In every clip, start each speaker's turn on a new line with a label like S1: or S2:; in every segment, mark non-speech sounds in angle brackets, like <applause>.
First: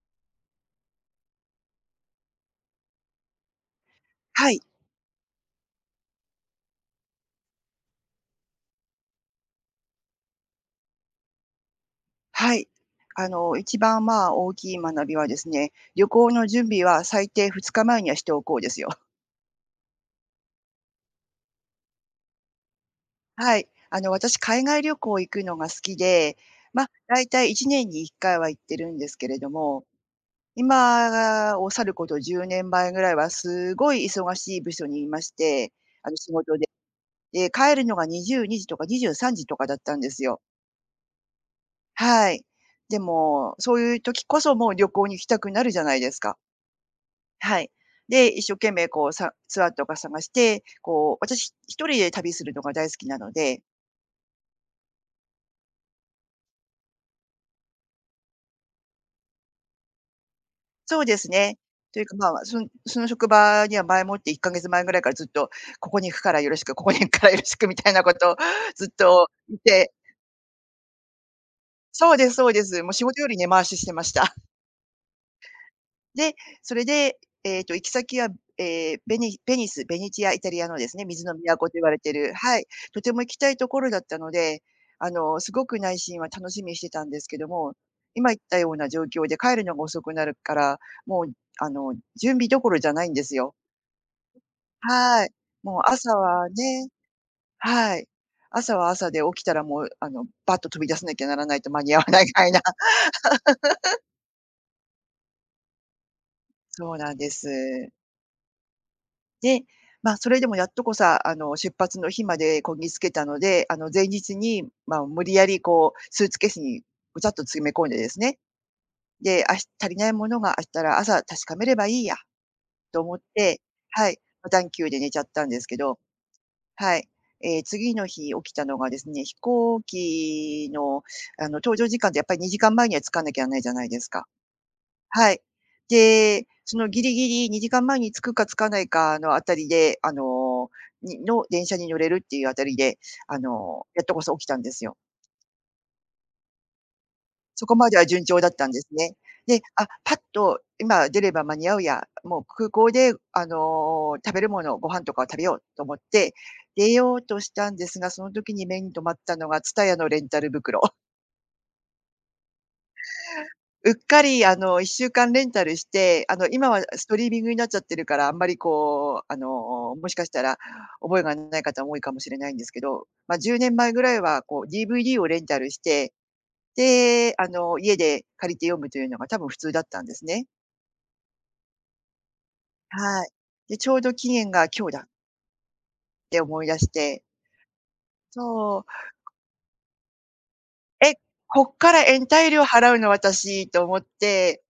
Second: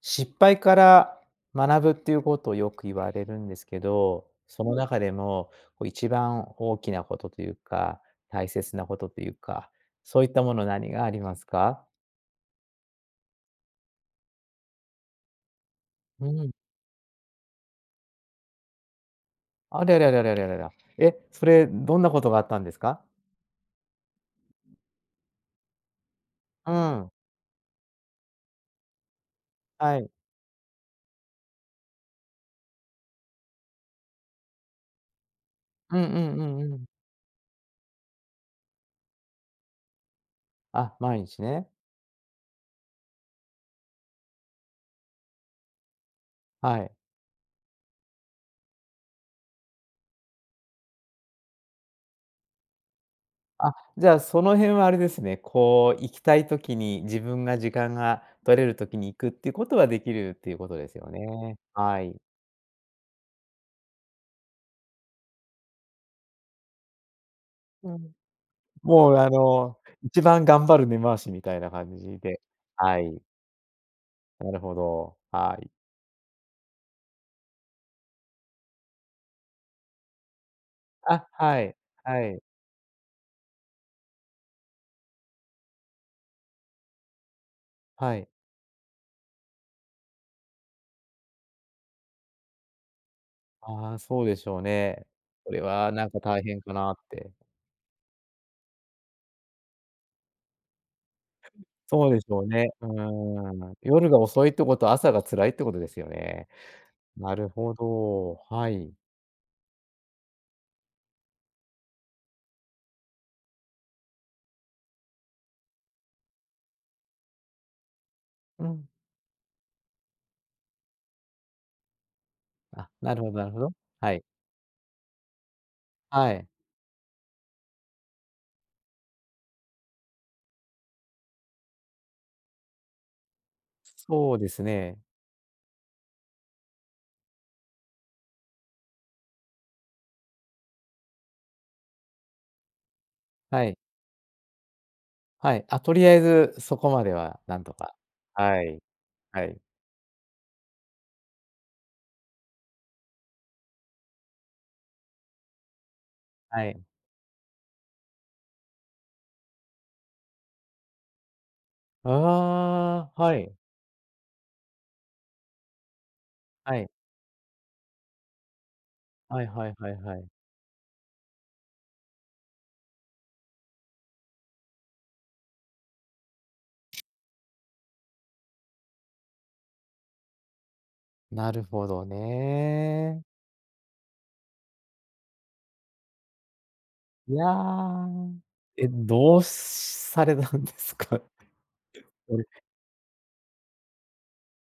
S1: 失敗から学ぶっていうことをよく言われるんですけど、
S2: はい、
S1: その中でも、こう一番大きなことというか、大切なことというか、そういったもの何がありますか？
S2: はい。一番、まあ、大きい学びはですね、旅
S1: う
S2: 行の
S1: ん。
S2: 準備は最低2日前にはしておこうですよ。
S1: ありゃりゃりゃりゃりゃりゃりゃ。え、それどんなことがあったんですか？
S2: <laughs> はい。私、海外旅行行くのが好きで、
S1: う
S2: ま、
S1: ん。
S2: だいたい1年に1回は行ってるんですけれども、
S1: はい。
S2: 今を去ること10年前ぐらいはすごい忙しい部署にいまして、
S1: うんう
S2: 仕
S1: んう
S2: 事で。
S1: んうん。
S2: で、帰るのが22時とか23時とかだったんですよ。
S1: あ、毎日ね。
S2: はい。でも、そういう時こそもう旅行に行きたくなるじゃないですか。
S1: はい。
S2: はい。で、一生懸命こう、ツアーとか探して、こう、私一人で旅するのが大好きなので。
S1: あ、じゃあその辺はあれですね、こう行きたい時に、自分が時間が取れる時に行くっていうことはできるっていうことです
S2: そう
S1: よ
S2: です
S1: ね。
S2: ね。と
S1: は
S2: いう
S1: い。
S2: か、まあ、その職場には前もって1か月前ぐらいからずっと、ここに行くからよろしく、ここに行くからよろしくみた
S1: う
S2: いな
S1: ん。
S2: ことをずっ
S1: もう、
S2: と言って。
S1: 一番頑張る根回しみたいな感
S2: そう
S1: じ
S2: です、
S1: で。
S2: そうです。もう
S1: は
S2: 仕事
S1: い。
S2: より根回ししてました。
S1: なるほど。はい。
S2: で、それで、行き先は、ええ、ベニベニス、ベネチア、イタリアのですね、水
S1: あ、
S2: の
S1: は
S2: 都と
S1: い。
S2: 言われて
S1: は
S2: る。
S1: い。
S2: はい。とても行きたいところだったので、すごく内心は楽しみにしてたんですけども、
S1: はい。
S2: 今言ったような状況で帰るのが遅くなるから、もう、あの、準備どころじゃないんですよ。
S1: ああ、そうでしょうね。
S2: はい。
S1: それ
S2: もう
S1: はな
S2: 朝
S1: んか大
S2: は
S1: 変か
S2: ね。
S1: なって。
S2: はい。朝は朝で起きたらもう、バッと飛び出さなきゃならないと間に合わ
S1: そうで
S2: な
S1: し
S2: い
S1: ょ
S2: か
S1: う
S2: いな。
S1: ね。うーん。夜が遅いってことは、朝が辛いってことですよね。
S2: そうなんで
S1: な
S2: す。
S1: るほど、はい。
S2: で、まあ、それでもやっとこさ、出発の日までこぎつけたので、前日に、まあ、無理やりこう、スーツケースにぐちゃっと詰め込んでですね、
S1: うん。
S2: で、足りないものがあったら朝確かめればいいや
S1: あ、
S2: と
S1: な
S2: 思っ
S1: るほどなる
S2: て、
S1: ほど。
S2: は
S1: は
S2: い、
S1: い。
S2: 無探で寝ちゃったんですけど、
S1: はい。
S2: はい。次の日起きたのがですね、飛行機の、搭乗時間ってやっぱり2時間前には着かなきゃいけないじゃないですか。
S1: そうですね。
S2: はい。で、そのギリギリ2時間前に着くか着かないかのあたりで、電車に乗れるっていうあたりで、
S1: はい。
S2: やっとこそ起きたんですよ。
S1: はい。あ、とりあえずそこまではなん
S2: そ
S1: と
S2: こま
S1: か。
S2: では順調だっ
S1: は
S2: たんで
S1: い。
S2: すね。
S1: はい。
S2: で、あ、パッと今出れば間に合うや、もう空港で、食べるもの、ご飯とかを食べようと思って、
S1: はい。
S2: 出ようとしたんですが、その時に目に留まったのが、TSUTAYA のレンタル袋。
S1: ああ、はい。
S2: うっかり1週間レンタルして、今
S1: は
S2: は
S1: い。
S2: ストリーミングになっちゃってるから、あんまりこう、
S1: はいはいはい
S2: もし
S1: は
S2: か
S1: い。
S2: したら覚えがない方も多いかもしれないんですけど、まあ、10年前ぐらいはこう DVD をレンタルして、で、家で借りて読むというのが多分普通だったんですね。
S1: なるほどね。
S2: はい。で、ちょうど期限が今日だって思い出して、
S1: いや。
S2: そう、
S1: え、どう <laughs> されたんです
S2: え、
S1: か？
S2: こっから延
S1: それ。
S2: 滞料払うの私と思って、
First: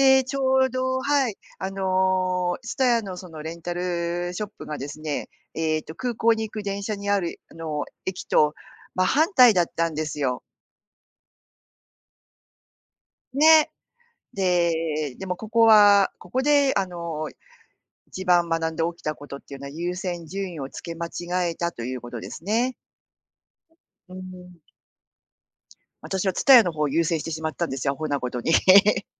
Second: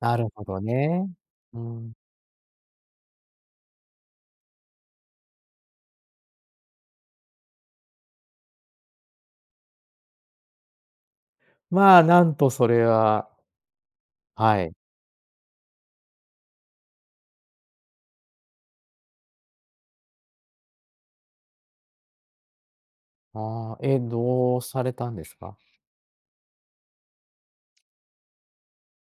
S1: なる
S2: ち
S1: ほど
S2: ょうど、
S1: ね。
S2: はい、
S1: うん。
S2: TSUTAYA のそのレンタルショップがですね、空港に行く電車にある、駅と真反対だったんですよ。
S1: まあ、なんとそれは
S2: ね。
S1: はい。
S2: で、でもここはここで、一番学んで起きたことっていうのは優先順位をつけ間違えたということですね。
S1: ああ、え、
S2: うーん。
S1: どうされたんですか？
S2: 私は TSUTAYA の方を優先してしまったんですよ、アホなことに。<laughs>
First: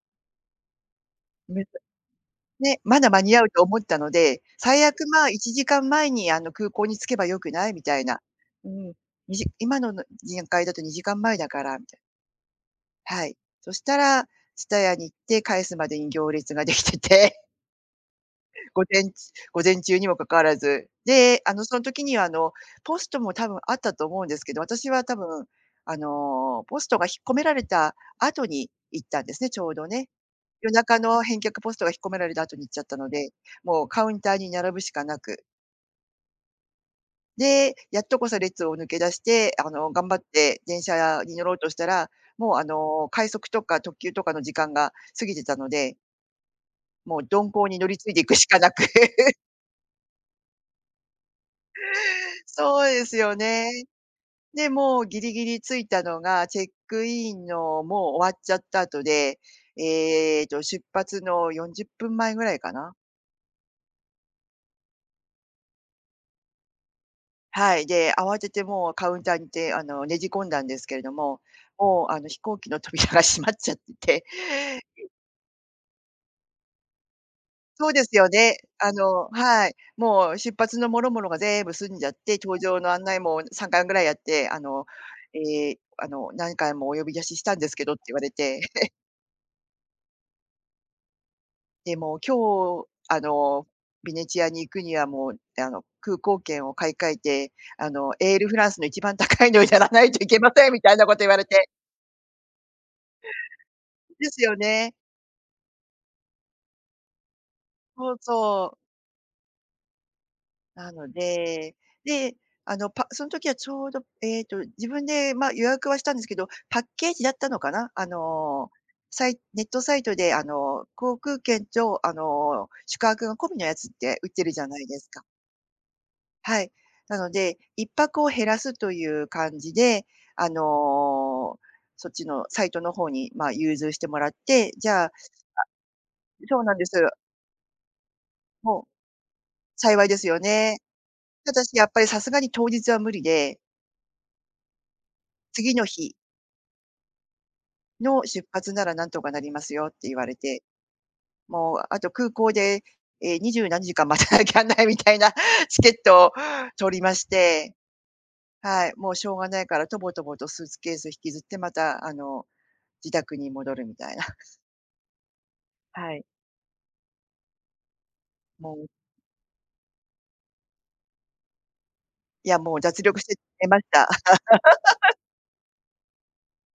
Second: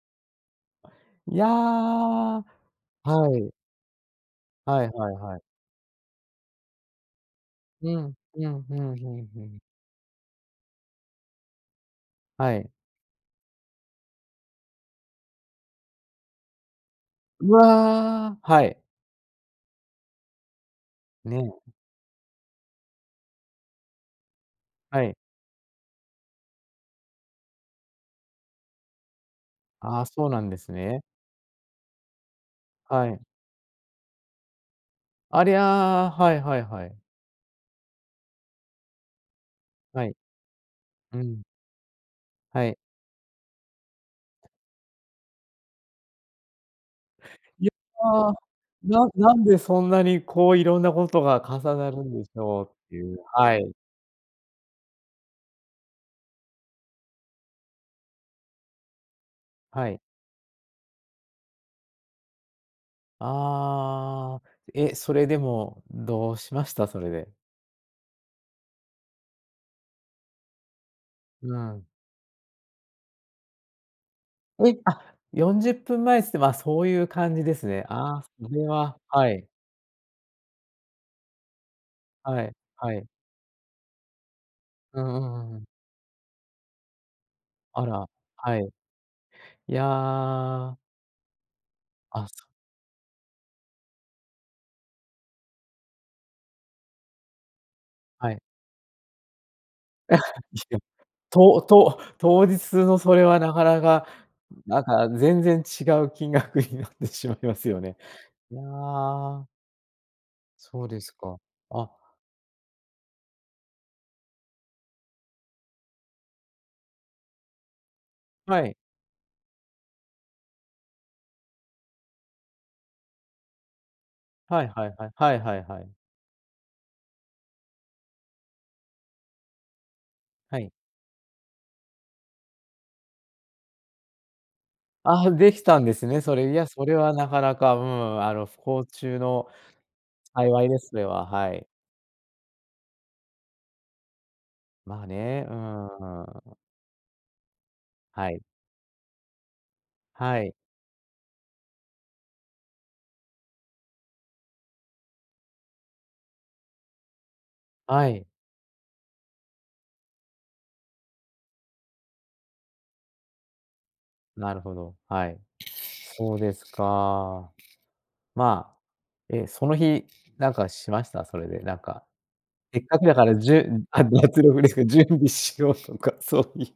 S1: いや。
S2: ね、まだ
S1: は
S2: 間に合う
S1: い。
S2: と思ったので、最
S1: はい
S2: 悪、
S1: はい
S2: まあ、
S1: はい。
S2: 1時間前に、空港に着けばよくない？み
S1: う
S2: たい
S1: ん、
S2: な。
S1: うん、
S2: う
S1: ふ
S2: ん。
S1: んふんふん。
S2: 今の段階だと2時間前だからみたいな。
S1: はい。
S2: はい。そしたら、TSUTAYA に行って返すまでに行列ができてて、
S1: うわ、は
S2: <laughs>
S1: い。
S2: 午前中午前中にもかかわらず。で、
S1: ね、
S2: その時には、ポストも多分あったと思うんですけど、私は
S1: は
S2: 多
S1: い。
S2: 分、ポストが引っ込められた後に行ったんですね、ちょうど
S1: ああ、
S2: ね。
S1: そうなんで
S2: 夜
S1: す
S2: 中
S1: ね。
S2: の返却ポストが引っ込められた後に行っちゃった
S1: は
S2: の
S1: い。
S2: で、もうカウンターに並ぶしかな
S1: あ
S2: く、
S1: りゃ、はいはいはい。
S2: で、やっとこさ列を抜け出して、
S1: は
S2: 頑
S1: い。
S2: 張って電
S1: う
S2: 車に
S1: ん、
S2: 乗ろうとしたら、もう、
S1: はい。
S2: 快速とか特急とかの時間が過ぎてたので、もう鈍
S1: い
S2: 行
S1: や、
S2: に乗り継いでいくしかなく。
S1: なな
S2: <laughs>
S1: んでそんなにこういろんなことが重なるんでしょうっ
S2: そう
S1: て
S2: で
S1: い
S2: す
S1: う、
S2: よ
S1: は
S2: ね。
S1: い。
S2: で、もうギリギリ着いたのが、チェックインのもう終わっちゃった後で、
S1: はい。
S2: 出発の40分前ぐらいかな。
S1: ああ、え、それでも、どうしました？それで。
S2: はい、で、慌ててもうカウンターにて、ねじ込んだんですけれども、
S1: うん。
S2: もう、飛行機の扉が <laughs> 閉まっちゃってて、
S1: え。あ、40分前っぷんまえつって、ま、そういう感じですね。
S2: そうです
S1: ああ、
S2: よ
S1: そ
S2: ね。
S1: れははい、
S2: はい、もう出発のもろもろが全部済んじゃって、
S1: はい、
S2: 搭乗の
S1: は
S2: 案
S1: い。
S2: 内も3回ぐらいやって、
S1: うんうんうんうん。
S2: 何回もお呼び出ししたんですけ
S1: あ
S2: どって
S1: ら、
S2: 言われ
S1: は
S2: て、
S1: い。いや、
S2: で、
S1: あ、
S2: 今
S1: そ
S2: 日、ベネチアに行くにはもう、空港券を買い替えて、
S1: は
S2: エー
S1: い。
S2: ルフランスの一番高いのをやらないといけませんみ
S1: <laughs>
S2: たいなこと言われて。
S1: 当日のそれはなかなか、
S2: ですよ
S1: なん
S2: ね。
S1: か全然違う金額になってしまいますよね。
S2: そう
S1: いや、
S2: そう。
S1: そう
S2: な
S1: で
S2: の
S1: すか。
S2: で、
S1: あ、
S2: で、その時はちょうど、自分で、ま、予約はしたんですけど、パッケージだったのかな、
S1: はい。
S2: ネットサイトで、航空券と、宿泊が込みのやつって売ってるじ
S1: は
S2: ゃ
S1: い
S2: ない
S1: はい
S2: で
S1: は
S2: す
S1: い。
S2: か。
S1: はいはいはい。
S2: はい。なので、一泊を減らすという感じで、あ
S1: はい。
S2: の、そっちのサイトの方に、ま、融通してもらって、じゃあ。
S1: あ、できたんですね、それ。い
S2: そう
S1: や、
S2: なんで
S1: そ
S2: す。
S1: れはなかなか、うん、不幸
S2: もう
S1: 中の
S2: 幸いですよ
S1: 幸い
S2: ね。
S1: です、それは、
S2: た
S1: は
S2: だ
S1: い。
S2: しやっぱりさすがに当日は無理で
S1: まあね、う
S2: 次の日
S1: ーん。
S2: の
S1: はい。
S2: 出発ならなんとかなりますよって言われ
S1: はい。
S2: て、もうあと空港で、ええ、20何時間待たなきゃないみたいなチケットを取りまして、
S1: はい。
S2: はい、もうしょうがないからとぼとぼとスーツケース引きずってまた、自宅に戻るみたいな。
S1: なるほど、はい。
S2: はい。
S1: そうですか。ま
S2: も
S1: あ、
S2: う、
S1: え、その日、なんかしました？それで、なんか
S2: いや、も
S1: せ
S2: う
S1: っか
S2: 脱
S1: くだ
S2: 力し
S1: から、
S2: て
S1: じゅ
S2: 寝ま
S1: ん
S2: し
S1: <laughs> あ、
S2: た。
S1: 脱力ですか、準備しようとか、<laughs> そういう。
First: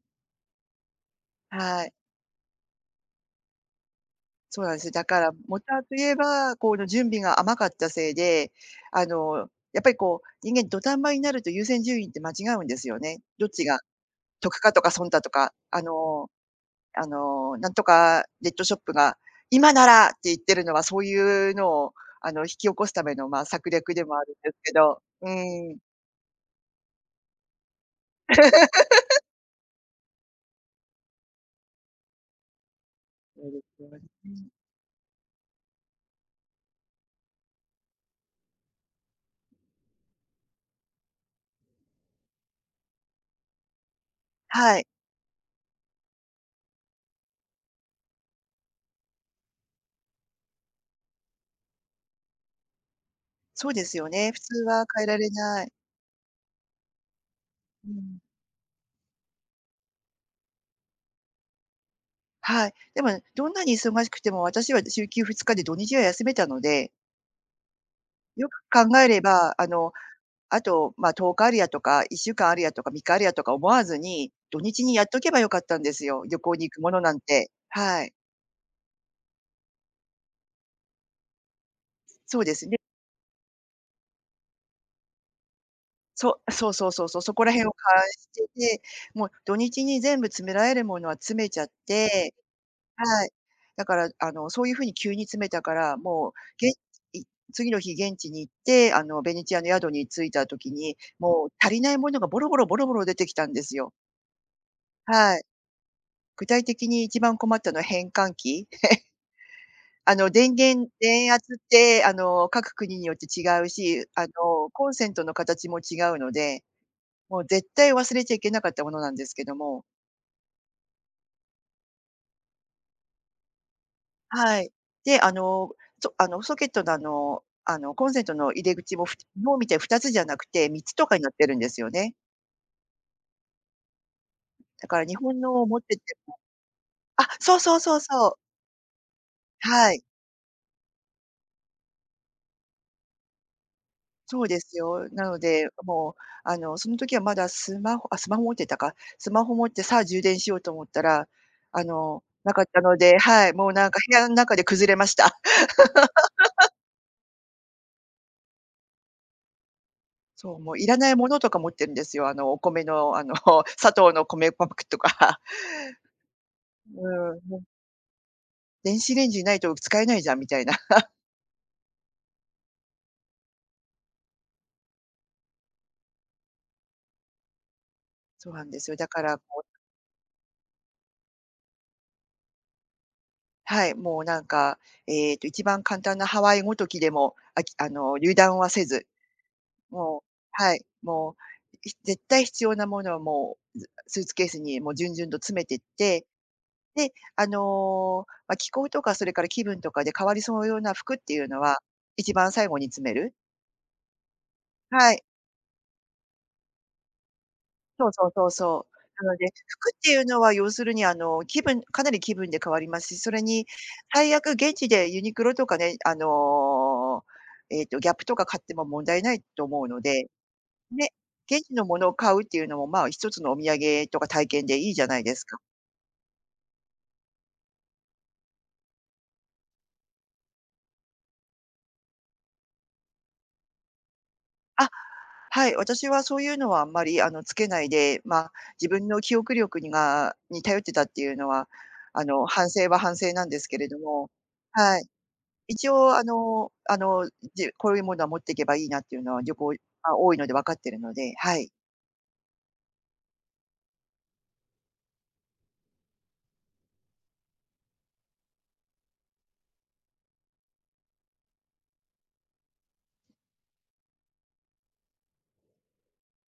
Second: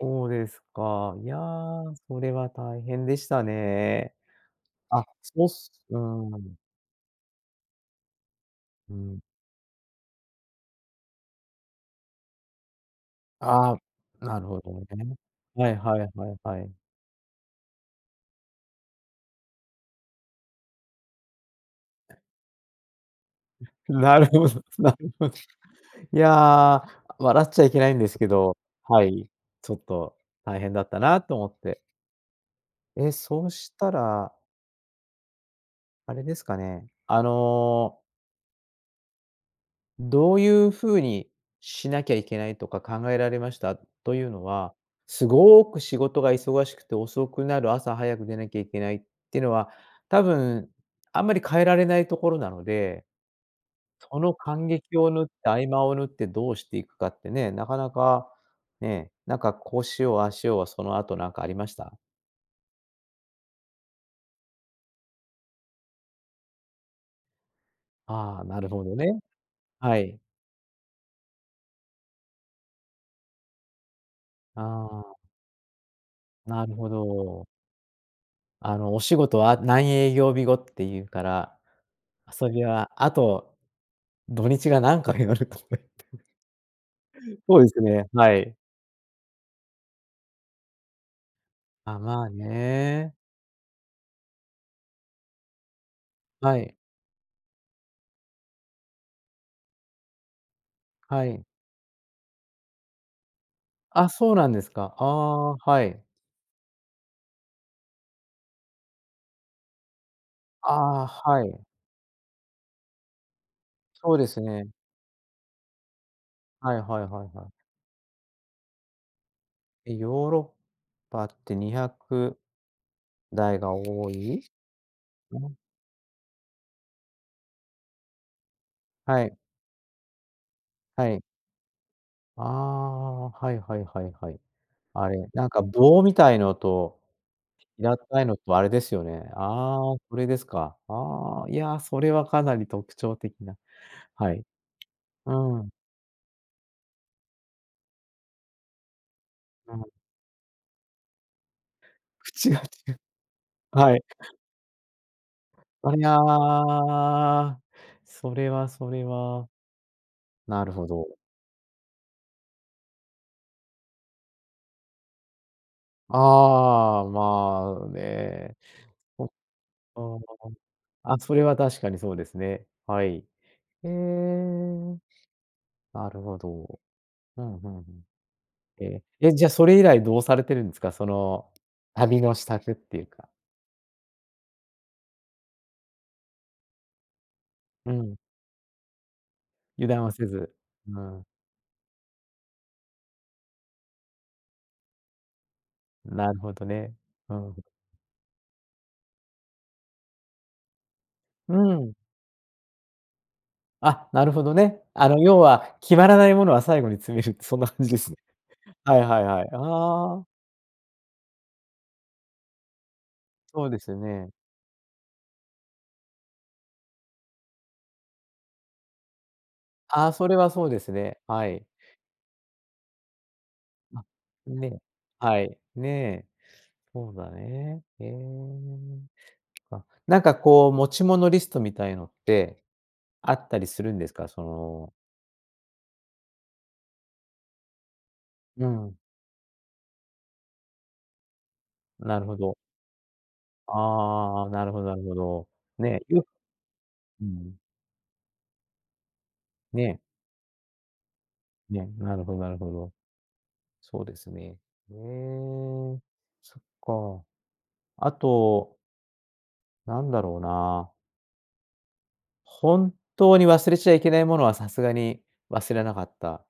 S1: そうですか。いや、
S2: はい。
S1: それは大変でしたね。
S2: そうなんです。だ
S1: あ、
S2: から、
S1: そうっ
S2: も
S1: す
S2: たと
S1: う
S2: いえ
S1: ーん、
S2: ば、この準備が甘かったせいで、
S1: う
S2: あ
S1: ん。
S2: の、やっぱりこう、人間土壇場になると優先順位って間違うんですよね。どっち
S1: あ
S2: が
S1: あ、なる
S2: 特
S1: ほ
S2: 価
S1: ど
S2: とか損
S1: ね。
S2: だとか、
S1: はいはいはいはい。
S2: なんとかネットショップが今ならって言ってるのは、そういうのを、引き起こすための、まあ、策
S1: <laughs>
S2: 略でも
S1: な
S2: あ
S1: る
S2: るん
S1: ほ
S2: です
S1: ど、
S2: け
S1: な
S2: ど、
S1: るほ
S2: う
S1: ど。
S2: ーん。
S1: <laughs> いや、笑っちゃいけないんですけど、はい、ちょっと大変だったなと思って。え、そ
S2: そう
S1: う
S2: で
S1: し
S2: すよ
S1: た
S2: ね。
S1: ら、あれですかね、あのどういうふうにしなきゃいけないとか考えられました？というのは、
S2: はい、
S1: すごく仕事が忙しくて遅くなる、朝早く出なきゃいけないっていうのは、多分あんまり変えられないところなので、
S2: そうですよ
S1: そ
S2: ね、
S1: の
S2: 普通
S1: 間
S2: は
S1: 隙
S2: 変え
S1: を
S2: ら
S1: 縫っ
S2: れ
S1: て、合
S2: ない。
S1: 間を縫ってどうしていくかってね、なかな
S2: うん。
S1: か、ね、なんかこうしよう、ああしようはその後なんかありました？
S2: はい。でも、どんなに忙しくても、私は週休2日で土日は休めたので、
S1: ああ、
S2: よく
S1: なるほど
S2: 考え
S1: ね。
S2: れば、
S1: はい。
S2: あと、まあ、10日あるやとか、1週間あるやとか、3日あるやとか思わずに、土日にやっと
S1: あ
S2: けばよかったんですよ、旅
S1: あ、
S2: 行
S1: な
S2: に
S1: る
S2: 行く
S1: ほ
S2: ものなん
S1: ど。
S2: て。はい。
S1: あの、お仕事は何営業日後っていうから
S2: そう
S1: 遊
S2: で
S1: び
S2: すね。
S1: は、あと、土日が何回あるかね。
S2: そうそうそうそう、そ
S1: <laughs>
S2: こら
S1: そう
S2: 辺
S1: で
S2: を
S1: す
S2: 勘
S1: ね、
S2: し
S1: は
S2: て
S1: い。
S2: て、もう土日に全部詰められるものは詰めちゃっ
S1: あ、まあ
S2: て。
S1: ね。
S2: はい。だから、そういう風に急に詰めたから、もう、
S1: は
S2: げん
S1: い、
S2: い次の日現地に行って、ベネチアの宿に着いた時に、
S1: はい。
S2: もう足りないものがボロボロボロボロ出てきたんですよ。
S1: あ、そうなんですか。あ
S2: はい。
S1: あ、はい。
S2: 具体的に一番困ったのは変換期。電源
S1: ああ、
S2: 電
S1: は
S2: 圧
S1: い。
S2: って、各国によって違うし、
S1: そうですね。
S2: コンセントの形も違うので、
S1: はいはいはい
S2: も
S1: は
S2: う
S1: い。
S2: 絶対忘れちゃいけなかったものなんですけども。
S1: え、ヨーロッパって200台が多い？
S2: はい。で、あ
S1: うん、
S2: の、そあの、ソケットの、コンセントの入り口も
S1: はい、
S2: 日本みたいに2つじゃなくて3つと
S1: は
S2: かに
S1: い。
S2: なってるんですよね。
S1: ああ、はいはいはいはい。
S2: だから
S1: あ
S2: 日
S1: れ、
S2: 本
S1: なん
S2: の
S1: か
S2: を持ってて、
S1: 棒みたいのと、
S2: あ、そうそうそ
S1: 平
S2: う
S1: たい
S2: そう。
S1: のとあれですよね。
S2: は
S1: ああ、
S2: い。
S1: それですか。ああ、いや、それはかなり特徴的な。は
S2: そ
S1: い。
S2: うですよ。な
S1: う
S2: の
S1: ん、う
S2: で、
S1: ん。
S2: もう、あの、その時はまだスマホ持ってたか。スマホ持ってさあ
S1: <laughs>
S2: 充電しようと思ったら、
S1: 口
S2: な
S1: が
S2: かった
S1: 違
S2: の
S1: う。
S2: で、はい、もうなん
S1: は
S2: か
S1: い。
S2: 部屋の中で崩れました。<laughs>
S1: ありゃ、それはそれは。
S2: そう、
S1: なる
S2: もう
S1: ほ
S2: いら
S1: ど。
S2: ないものとか持ってるんですよ。あの、お米の、あの、<laughs> 砂糖の米パックとか。<laughs> う
S1: ああ、
S2: ん、もう
S1: まあね。
S2: 電子
S1: そ
S2: レ
S1: っ
S2: ン
S1: か。
S2: ジないと使えないじゃんみたいな。<laughs>
S1: あ、それは確かにそうですね。はい。へえ、なるほど。うんうんうん。
S2: そうなんですよ。
S1: え、
S2: だか
S1: え、
S2: らこ
S1: じゃ、そ
S2: う、
S1: れ以来どうされてるんですか？その、旅の支度っていうか。
S2: はい、もうなんか、えっと、一番簡単なハワイごときでも、あきあ
S1: う
S2: の、
S1: ん、
S2: 油断はせず、
S1: 油断は
S2: もう
S1: せず。
S2: はい、
S1: うん、
S2: もう、い絶対必要なものはもう、ずスーツケースにもう順々と詰めてって、
S1: なるほどね。
S2: で、
S1: うん。
S2: 気候とかそれから気分とかで変わりそうような服っていう
S1: う
S2: のは、
S1: ん。
S2: 一番最後に詰める。
S1: あ、なるほどね。あ
S2: は
S1: の、
S2: い。
S1: 要は決まらないものは最後に詰めるって、そんな感じで
S2: そ
S1: す
S2: う
S1: ね。
S2: そうそうそう。
S1: はいはい
S2: なの
S1: は
S2: で、
S1: い。
S2: 服って
S1: あ
S2: い
S1: あ、
S2: うのは要するにかなり気分で変わりますし、それに
S1: そうですね。
S2: 最悪現地でユニクロとかね、ギャップとか買っても問題ないと思うの
S1: ああ、
S2: で、
S1: それはそうです
S2: ね、
S1: ね。は
S2: 現
S1: い。
S2: 地のものを買うっていうのも、まあ、一つのお土
S1: あ、
S2: 産とか体験で
S1: ね、
S2: いいじゃないで
S1: は
S2: すか。
S1: い、ねえ、そうだね。へえ。あ、なんかこう持ち物リストみたいのってあったりするんですか？そ
S2: あ、
S1: の
S2: はい、私はそういうのはあんまり、つけないで、まあ、
S1: う
S2: 自
S1: ん、
S2: 分の記憶力に頼ってたっていうのは、
S1: なるほど。
S2: 反省は反省なんですけれども、
S1: ああ、なるほどな
S2: は
S1: る
S2: い。
S1: ほど。
S2: 一
S1: ね、
S2: 応、
S1: ようん、
S2: こういうものは持っていけばいいなっていうのは、旅行
S1: ね、
S2: が多いので分かってるので、はい。
S1: ね、なるほどなるほど。そうですね。ええ、そっか。あと、なんだろうな、本当に忘れちゃいけないものはさすがに忘れなかった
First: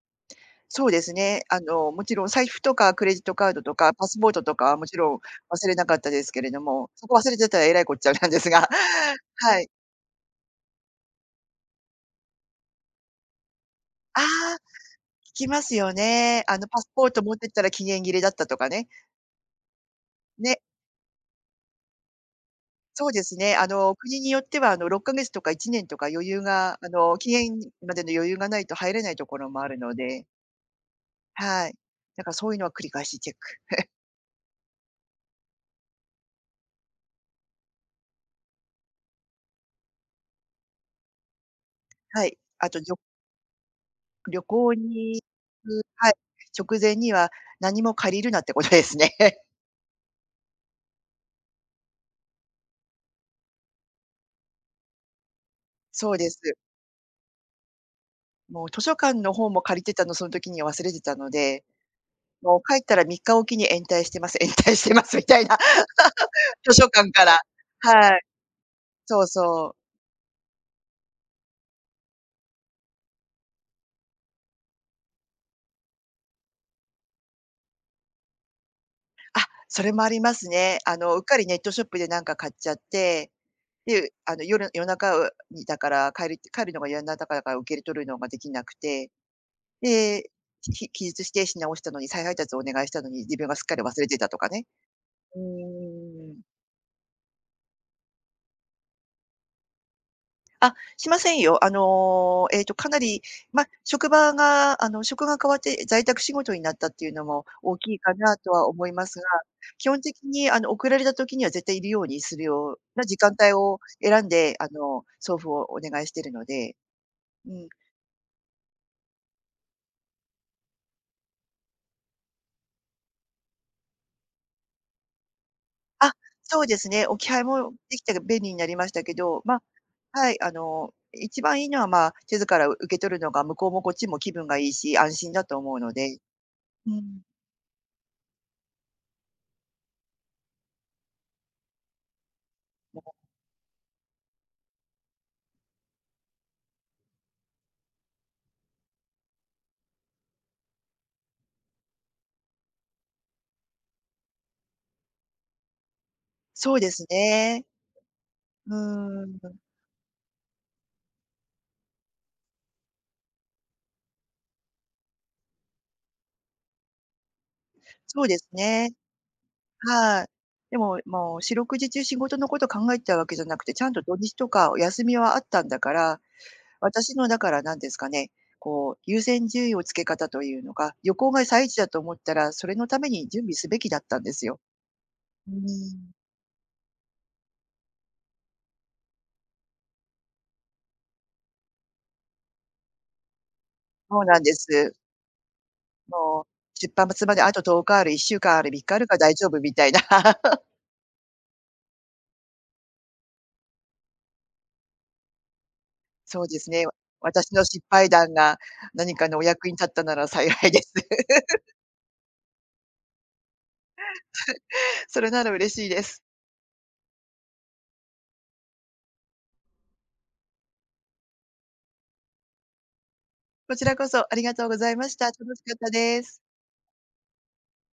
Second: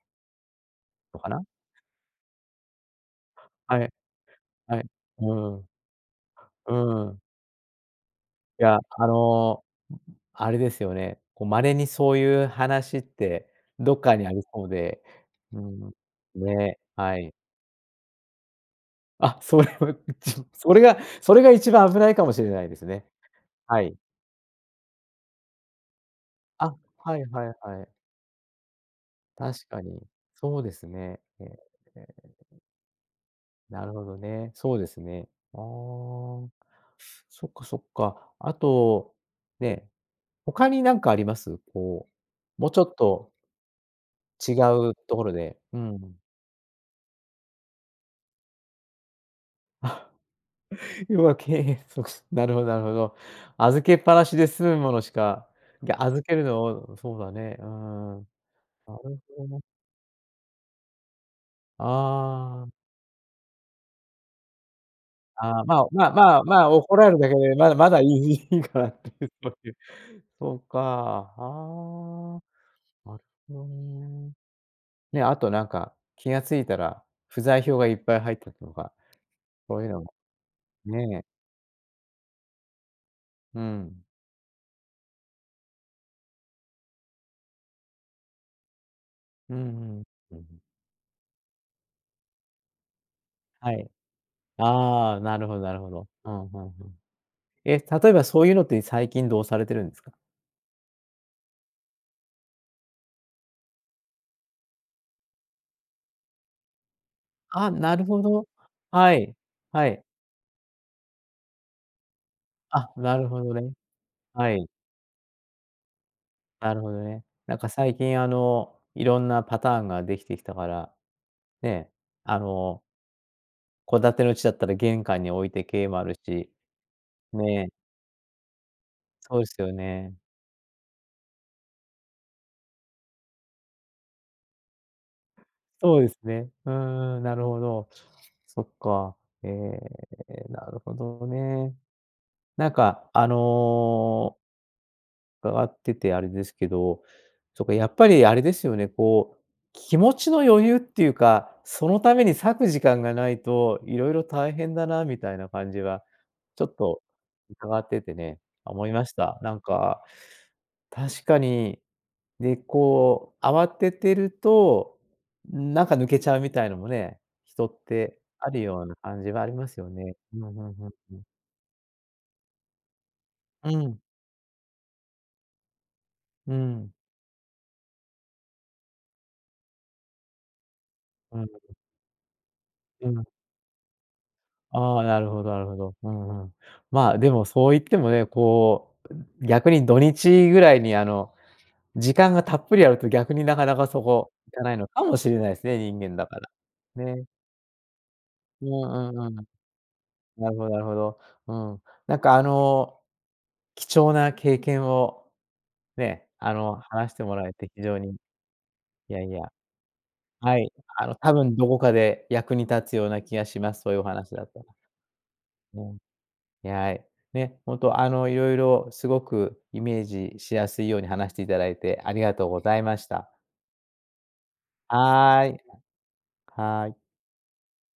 S2: そうです
S1: のか
S2: ね。
S1: な？
S2: もちろん財布とかクレジットカードと
S1: はい、
S2: かパスポートとかは
S1: は
S2: も
S1: い。
S2: ちろん
S1: う
S2: 忘
S1: ん、
S2: れなかったですけれども、
S1: う
S2: そこ
S1: ん。
S2: 忘れてたらえらいこっちゃなんです
S1: い
S2: が、
S1: や、あ
S2: <laughs> は
S1: の、
S2: い。
S1: あれですよね、こう稀にそういう話ってどっか
S2: あ
S1: にあり
S2: あ、
S1: そうで、
S2: 聞き
S1: う
S2: ますよ
S1: ん、
S2: ね。
S1: ね、
S2: パスポー
S1: は
S2: ト持
S1: い。
S2: ってったら期限切れだったとかね。
S1: あ、それは、
S2: ね、
S1: それが一番危ないかもしれないですね。
S2: そうですね。
S1: はい。
S2: 国によっては、6ヶ月とか1年とか余裕
S1: あ、
S2: が、
S1: はい
S2: 期
S1: はい
S2: 限
S1: はい。
S2: までの余裕がないと入れないところもあ
S1: 確
S2: る
S1: か
S2: の
S1: に。
S2: で、
S1: そうですね。ええ、
S2: はい。だからそういうのは繰り返しチェック。
S1: なるほどね。そうですね。ああ、そっかそっか。あと、ね、他になんかあります？こ
S2: はい。
S1: う、も
S2: あ
S1: う
S2: と
S1: ちょっと
S2: 旅
S1: 違
S2: 行
S1: う
S2: に
S1: と
S2: 行
S1: ころでう
S2: く、はい、
S1: ん。
S2: 直前には何も借りるなってことですね。<laughs>
S1: <laughs> 要は経営そうなるほどなるほど。預けっぱなしで済むものしか、いや、
S2: そう
S1: 預
S2: で
S1: け
S2: す。
S1: るのをそうだね、うーん。
S2: もう図書
S1: な
S2: 館
S1: る
S2: の
S1: ほど
S2: 本
S1: ね。
S2: も借りてたの、その時には忘れてたので、もう
S1: あ
S2: 帰っ
S1: あ。
S2: たら3日おきに延滞してます、<laughs> 延滞してますみたいな、
S1: ああ、まあ、
S2: <laughs>
S1: まあまあまあ、
S2: 図書
S1: 怒ら
S2: 館
S1: れる
S2: か
S1: だけ
S2: ら。
S1: で、まだまだい
S2: はい。
S1: いいいかなって
S2: そう
S1: いう、そうい
S2: そ
S1: う。
S2: う。
S1: そうか、はあ、なるほどね。ね、あとなんか、気が付いたら、不在票がいっぱい入ってたとか、そ
S2: そ
S1: ういう
S2: れ
S1: の
S2: もあ
S1: も
S2: りますね。うっ
S1: ね、
S2: かりネットショップでなんか買っちゃって、
S1: うん。
S2: で、夜夜中にだから帰る帰るのが夜中だから受け取るのができなくて
S1: うんうん。
S2: で、
S1: うん。
S2: 期日指定誌に直したのに、再配達をお願いしたのに、自分がすっ
S1: は
S2: かり
S1: い。
S2: 忘れてたとかね。
S1: ああ、な
S2: う
S1: るほどなるほど。う
S2: ーん。
S1: んうんうん。え、例えばそういうのって最近どうされてるんですか？
S2: あ、しませんよ。あの、ええと、かなり、ま、職場が、職が変わって在宅仕事になったっていうのも
S1: あ、
S2: 大き
S1: な
S2: い
S1: る
S2: か
S1: ほ
S2: な
S1: ど。
S2: とは思いま
S1: は
S2: すが、
S1: い。は
S2: 基本
S1: い。
S2: 的に、送られた時には絶対いるようにするよう
S1: あ、
S2: な時
S1: なる
S2: 間
S1: ほ
S2: 帯
S1: どね。
S2: を選ん
S1: は
S2: で、
S1: い。
S2: 送付をお願いしてるの
S1: な
S2: で、
S1: るほどね。
S2: う
S1: なん
S2: ん。
S1: か最近あの、いろんなパターンができてきたから、ね、あの、戸建ての家だったら玄関に置いてけいもあ
S2: あ、
S1: るし、
S2: そうですね。置き配
S1: ね、
S2: もできたら便利になりましたけ
S1: そう
S2: ど、
S1: で
S2: ま
S1: す
S2: あ、
S1: よね。
S2: はい、一番いいのは、まあ、地図から受け取るのが向こうもこっちも気分がいいし、安心だと思うの
S1: そうで
S2: で。
S1: すね。う
S2: う
S1: ーう
S2: ん。
S1: ん、なるほど。そっか。ええ、なるほどね。なんかあの伺っててあれですけど、そうか、やっぱりあれですよね、こう、気持ちの余裕っていうか、そのために割く時間がないと、色々大変だなみたいな感じは、ちょ
S2: そ
S1: っ
S2: うで
S1: と
S2: すね。
S1: 伺っててね、
S2: う
S1: 思いまし
S2: ー
S1: た。なん
S2: ん。
S1: か、確かに、で、こう、慌ててると、なんか抜けちゃうみたいのもね、人って
S2: そうです
S1: あるよう
S2: ね。
S1: な感じはありますよね。
S2: はい。
S1: うんうんう
S2: で
S1: ん
S2: も、
S1: うん。
S2: もう四六時中仕事のこと考えてたわけじゃなく
S1: う
S2: て、ちゃん
S1: ん、
S2: と土日とかお休みはあったんだから、
S1: うん、
S2: 私のだから何ですかね、こう、優先順位をつけ方というのか、旅行
S1: う
S2: が
S1: ん、
S2: 最中だと思ったら、それのた
S1: う
S2: め
S1: ん。
S2: に準備すべきだったんですよ。
S1: ああ、なるほ
S2: う
S1: ど
S2: ー
S1: なるほど。う
S2: ん、
S1: んうん。まあ、でもそう言ってもね、こう、逆に土日ぐらいに、あの、時間がたっぷりあると逆になかなかそ
S2: そう
S1: こ
S2: なんで
S1: 行かないの
S2: す。
S1: かもしれないですね、人間だか
S2: もう
S1: ら。
S2: 出
S1: ね。
S2: 発まであと10日ある、1週間あ
S1: う
S2: る、3日ある
S1: んう
S2: か
S1: ん
S2: ら
S1: う
S2: 大
S1: ん。
S2: 丈夫みたいな。
S1: なるほ
S2: <laughs>
S1: どなるほど。うん。なんか、あの、貴重な経験を、ね、
S2: そう
S1: あ
S2: です
S1: の、
S2: ね。
S1: 話してもらえ
S2: 私の
S1: て非
S2: 失
S1: 常
S2: 敗
S1: に
S2: 談が
S1: い
S2: 何
S1: や
S2: か
S1: い
S2: のお
S1: や、
S2: 役に立ったなら幸
S1: は
S2: い
S1: い、
S2: です。
S1: あの、多分どこかで役に立つような気がします、そういうお話だったら。
S2: それなら嬉
S1: う
S2: しい
S1: ん。
S2: です。
S1: いやい、ね、本当あの、いろいろすごくイメージしやすいように話していただいてありがとうございました。
S2: こちらこそありがとうございました。楽
S1: はーい。
S2: しかったです。
S1: はーい。